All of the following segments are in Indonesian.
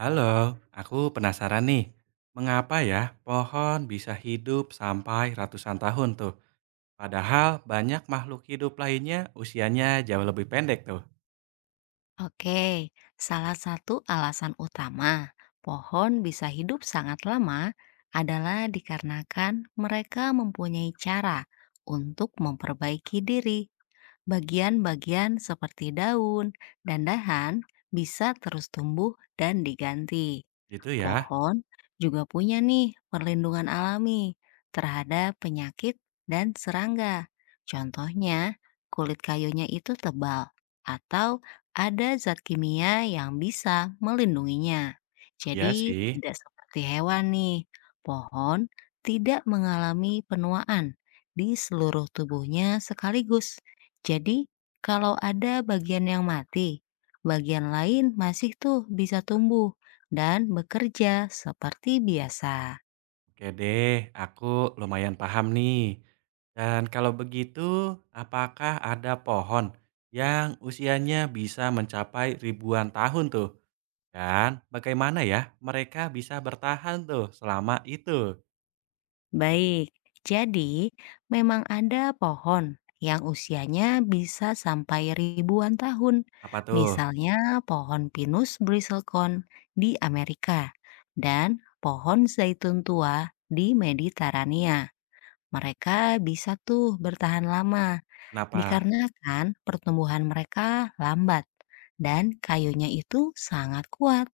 Halo, aku penasaran nih, mengapa ya pohon bisa hidup sampai ratusan tahun tuh? Padahal banyak makhluk hidup lainnya usianya jauh lebih pendek tuh. Oke, salah satu alasan utama pohon bisa hidup sangat lama adalah dikarenakan mereka mempunyai cara untuk memperbaiki diri. Bagian-bagian seperti daun dan dahan bisa terus tumbuh dan diganti. Gitu ya? Pohon juga punya nih perlindungan alami terhadap penyakit dan serangga. Contohnya, kulit kayunya itu tebal atau ada zat kimia yang bisa melindunginya. Iya Jadi sih. tidak seperti hewan nih, pohon tidak mengalami penuaan di seluruh tubuhnya sekaligus. Jadi kalau ada bagian yang mati, bagian lain masih tuh bisa tumbuh dan bekerja seperti biasa. Oke deh, aku lumayan paham nih. Dan kalau begitu, apakah ada pohon yang usianya bisa mencapai ribuan tahun tuh? Dan bagaimana ya mereka bisa bertahan tuh selama itu? Baik, jadi memang ada pohon yang usianya bisa sampai ribuan tahun. Apa tuh? Misalnya pohon pinus bristlecone di Amerika dan pohon zaitun tua di Mediterania. Mereka bisa tuh bertahan lama. Kenapa? Dikarenakan pertumbuhan mereka lambat dan kayunya itu sangat kuat.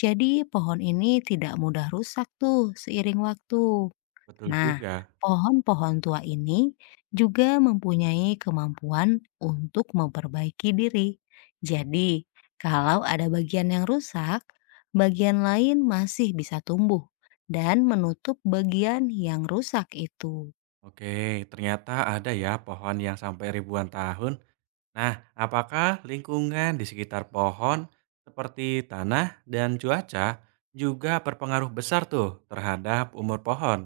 Jadi pohon ini tidak mudah rusak tuh seiring waktu. Betul Nah, juga. pohon-pohon tua ini juga mempunyai kemampuan untuk memperbaiki diri. Jadi, kalau ada bagian yang rusak, bagian lain masih bisa tumbuh dan menutup bagian yang rusak itu. Oke, ternyata ada ya pohon yang sampai ribuan tahun. Nah, apakah lingkungan di sekitar pohon seperti tanah dan cuaca juga berpengaruh besar tuh terhadap umur pohon?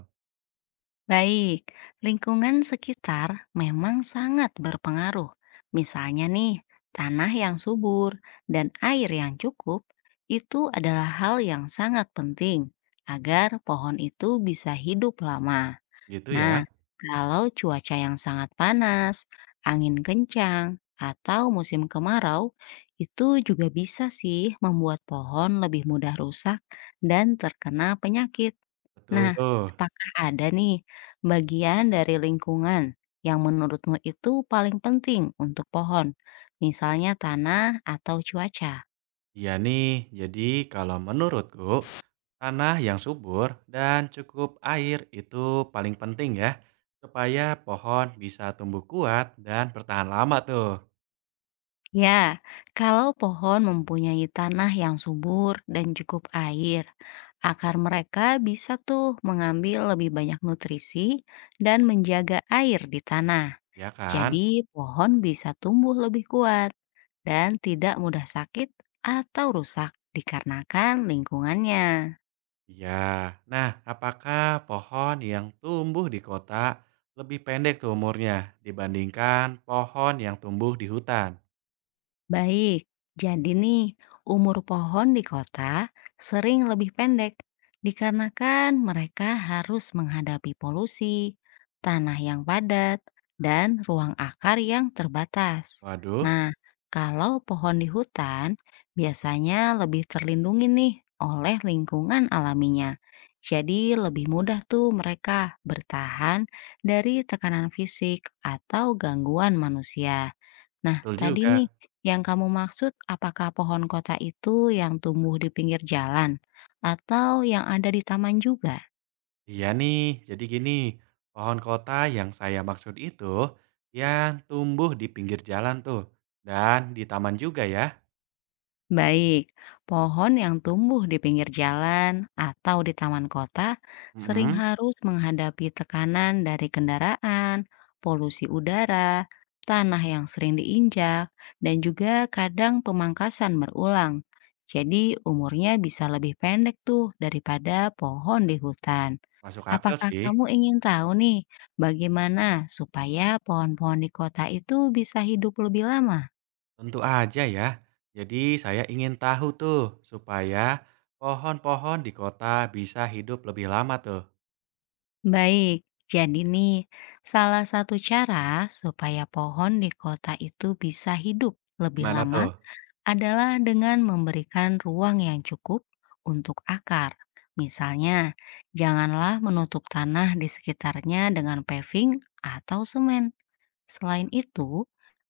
Baik, lingkungan sekitar memang sangat berpengaruh. Misalnya nih, tanah yang subur dan air yang cukup itu adalah hal yang sangat penting agar pohon itu bisa hidup lama. Gitu ya. Nah, kalau cuaca yang sangat panas, angin kencang, atau musim kemarau, itu juga bisa sih membuat pohon lebih mudah rusak dan terkena penyakit. Betul Nah, tuh. apakah ada nih bagian dari lingkungan yang menurutmu itu paling penting untuk pohon, misalnya tanah atau cuaca? Iya nih, jadi kalau menurutku tanah yang subur dan cukup air itu paling penting ya supaya pohon bisa tumbuh kuat dan bertahan lama tuh. Ya, kalau pohon mempunyai tanah yang subur dan cukup air, akar mereka bisa tuh mengambil lebih banyak nutrisi dan menjaga air di tanah. Ya kan? Jadi, pohon bisa tumbuh lebih kuat dan tidak mudah sakit atau rusak dikarenakan lingkungannya. Iya. Nah, apakah pohon yang tumbuh di kota lebih pendek tuh umurnya dibandingkan pohon yang tumbuh di hutan? Baik, jadi nih umur pohon di kota sering lebih pendek dikarenakan mereka harus menghadapi polusi, tanah yang padat, dan ruang akar yang terbatas. Waduh, Nah, kalau pohon di hutan biasanya lebih terlindungi nih oleh lingkungan alaminya. Jadi lebih mudah tuh mereka bertahan dari tekanan fisik atau gangguan manusia. Nah, betul tadi nih juga. yang kamu maksud apakah pohon kota itu yang tumbuh di pinggir jalan atau yang ada di taman juga? Iya nih, jadi gini, pohon kota yang saya maksud itu yang tumbuh di pinggir jalan tuh dan di taman juga ya. Baik, pohon yang tumbuh di pinggir jalan atau di taman kota sering Mm-mm, harus menghadapi tekanan dari kendaraan, polusi udara, tanah yang sering diinjak, dan juga kadang pemangkasan berulang. Jadi umurnya bisa lebih pendek tuh daripada pohon di hutan. masuk akal Apakah sih. kamu ingin tahu nih, bagaimana supaya pohon-pohon di kota itu bisa hidup lebih lama? Tentu aja ya. Jadi saya ingin tahu tuh supaya pohon-pohon di kota bisa hidup lebih lama tuh. Baik, jadi nih, salah satu cara supaya pohon di kota itu bisa hidup lebih Gimana lama tuh? adalah dengan memberikan ruang yang cukup untuk akar. Misalnya, janganlah menutup tanah di sekitarnya dengan paving atau semen. Selain itu,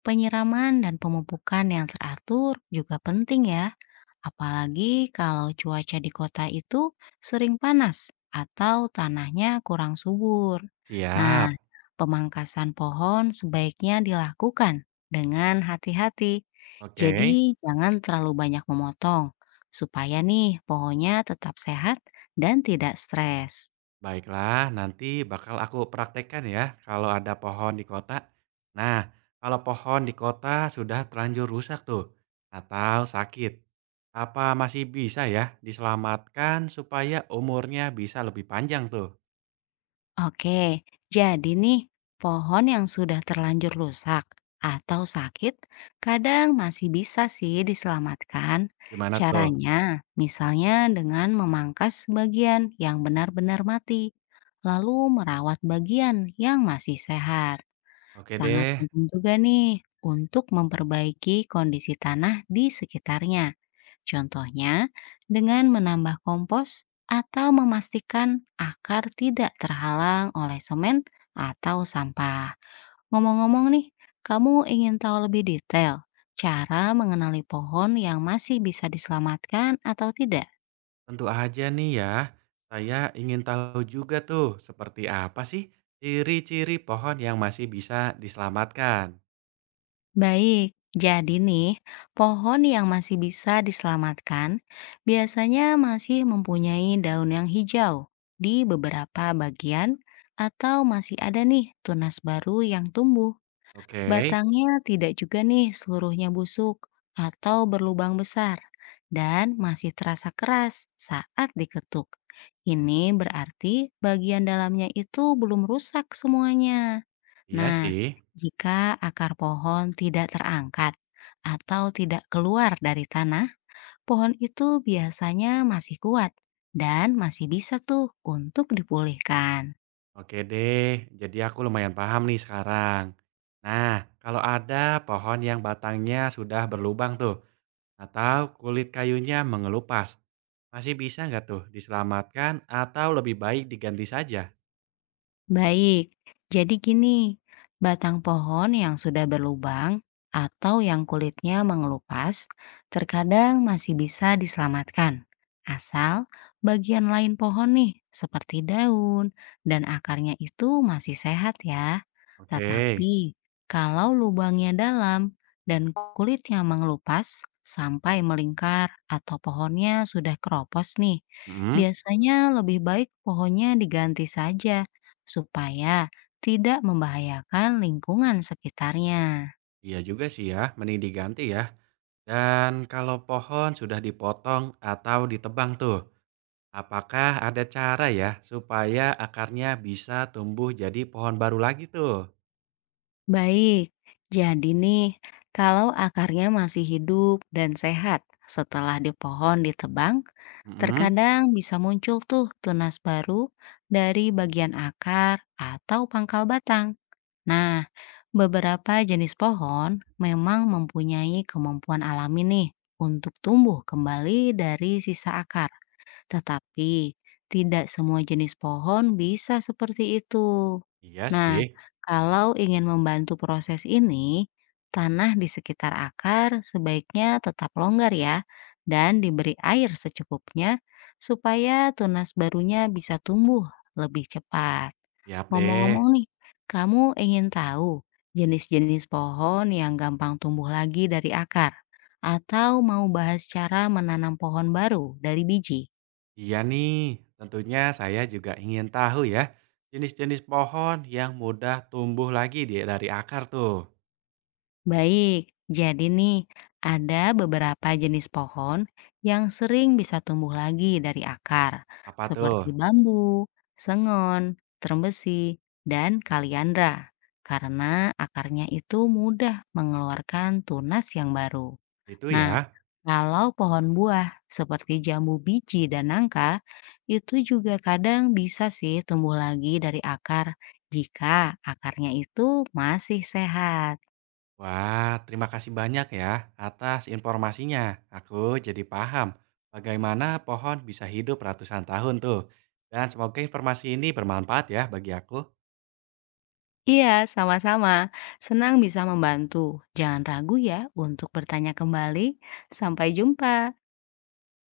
penyiraman dan pemupukan yang teratur juga penting ya, apalagi kalau cuaca di kota itu sering panas atau tanahnya kurang subur. Nah, Siap. pemangkasan pohon sebaiknya dilakukan dengan hati-hati. Oke. Jadi, jangan terlalu banyak memotong supaya nih pohonnya tetap sehat dan tidak stres. Baiklah, nanti bakal aku praktekkan ya kalau ada pohon di kota. Nah, kalau pohon di kota sudah terlanjur rusak tuh atau sakit, apa masih bisa ya diselamatkan supaya umurnya bisa lebih panjang tuh? Oke, jadi nih pohon yang sudah terlanjur rusak atau sakit kadang masih bisa sih diselamatkan. Gimana tuh? Caranya misalnya dengan memangkas bagian yang benar-benar mati, lalu merawat bagian yang masih sehat. Oke Sangat deh, penting juga nih untuk memperbaiki kondisi tanah di sekitarnya. Contohnya, dengan menambah kompos atau memastikan akar tidak terhalang oleh semen atau sampah. Ngomong-ngomong nih, kamu ingin tahu lebih detail cara mengenali pohon yang masih bisa diselamatkan atau tidak? tentu aja nih ya. Saya ingin tahu juga tuh seperti apa sih ciri-ciri pohon yang masih bisa diselamatkan. Baik, jadi nih, pohon yang masih bisa diselamatkan biasanya masih mempunyai daun yang hijau di beberapa bagian atau masih ada nih tunas baru yang tumbuh. Oke, Batangnya tidak juga nih seluruhnya busuk atau berlubang besar dan masih terasa keras saat diketuk. Ini berarti bagian dalamnya itu belum rusak semuanya. iya Nah, sih. jika akar pohon tidak terangkat atau tidak keluar dari tanah, pohon itu biasanya masih kuat dan masih bisa tuh untuk dipulihkan. Oke deh, jadi aku lumayan paham nih sekarang. Nah, kalau ada pohon yang batangnya sudah berlubang tuh, atau kulit kayunya mengelupas, masih bisa nggak tuh diselamatkan atau lebih baik diganti saja? Baik, jadi gini, batang pohon yang sudah berlubang atau yang kulitnya mengelupas terkadang masih bisa diselamatkan. Asal bagian lain pohon nih, seperti daun dan akarnya itu masih sehat ya. Oke, Tetapi kalau lubangnya dalam dan kulitnya mengelupas sampai melingkar atau pohonnya sudah keropos nih, mm, biasanya lebih baik pohonnya diganti saja supaya tidak membahayakan lingkungan sekitarnya. iya juga sih ya, mending diganti ya. Dan kalau pohon sudah dipotong atau ditebang tuh, apakah ada cara ya supaya akarnya bisa tumbuh jadi pohon baru lagi tuh? Baik, jadi nih, kalau akarnya masih hidup dan sehat setelah di pohon ditebang, Mm, terkadang bisa muncul tuh tunas baru dari bagian akar atau pangkal batang. Nah, beberapa jenis pohon memang mempunyai kemampuan alami nih untuk tumbuh kembali dari sisa akar. Tetapi, tidak semua jenis pohon bisa seperti itu. iya sih. Nah, kalau ingin membantu proses ini, tanah di sekitar akar sebaiknya tetap longgar ya, dan diberi air secukupnya supaya tunas barunya bisa tumbuh lebih cepat. Siap deh. Ngomong-ngomong nih, kamu ingin tahu jenis-jenis pohon yang gampang tumbuh lagi dari akar? Atau mau bahas cara menanam pohon baru dari biji? Iya nih, tentunya saya juga ingin tahu ya, jenis-jenis pohon yang mudah tumbuh lagi dari akar tuh. Baik, jadi nih ada beberapa jenis pohon yang sering bisa tumbuh lagi dari akar, Apa tuh? seperti bambu, sengon, trembesi, dan kaliandra, karena akarnya itu mudah mengeluarkan tunas yang baru. Itu Nah, ya. kalau pohon buah seperti jambu biji dan nangka, itu juga kadang bisa sih tumbuh lagi dari akar jika akarnya itu masih sehat. Wah, terima kasih banyak ya atas informasinya. Aku jadi paham bagaimana pohon bisa hidup ratusan tahun tuh. Dan semoga informasi ini bermanfaat ya bagi aku. Iya, sama-sama. Senang bisa membantu. Jangan ragu ya untuk bertanya kembali. Sampai jumpa.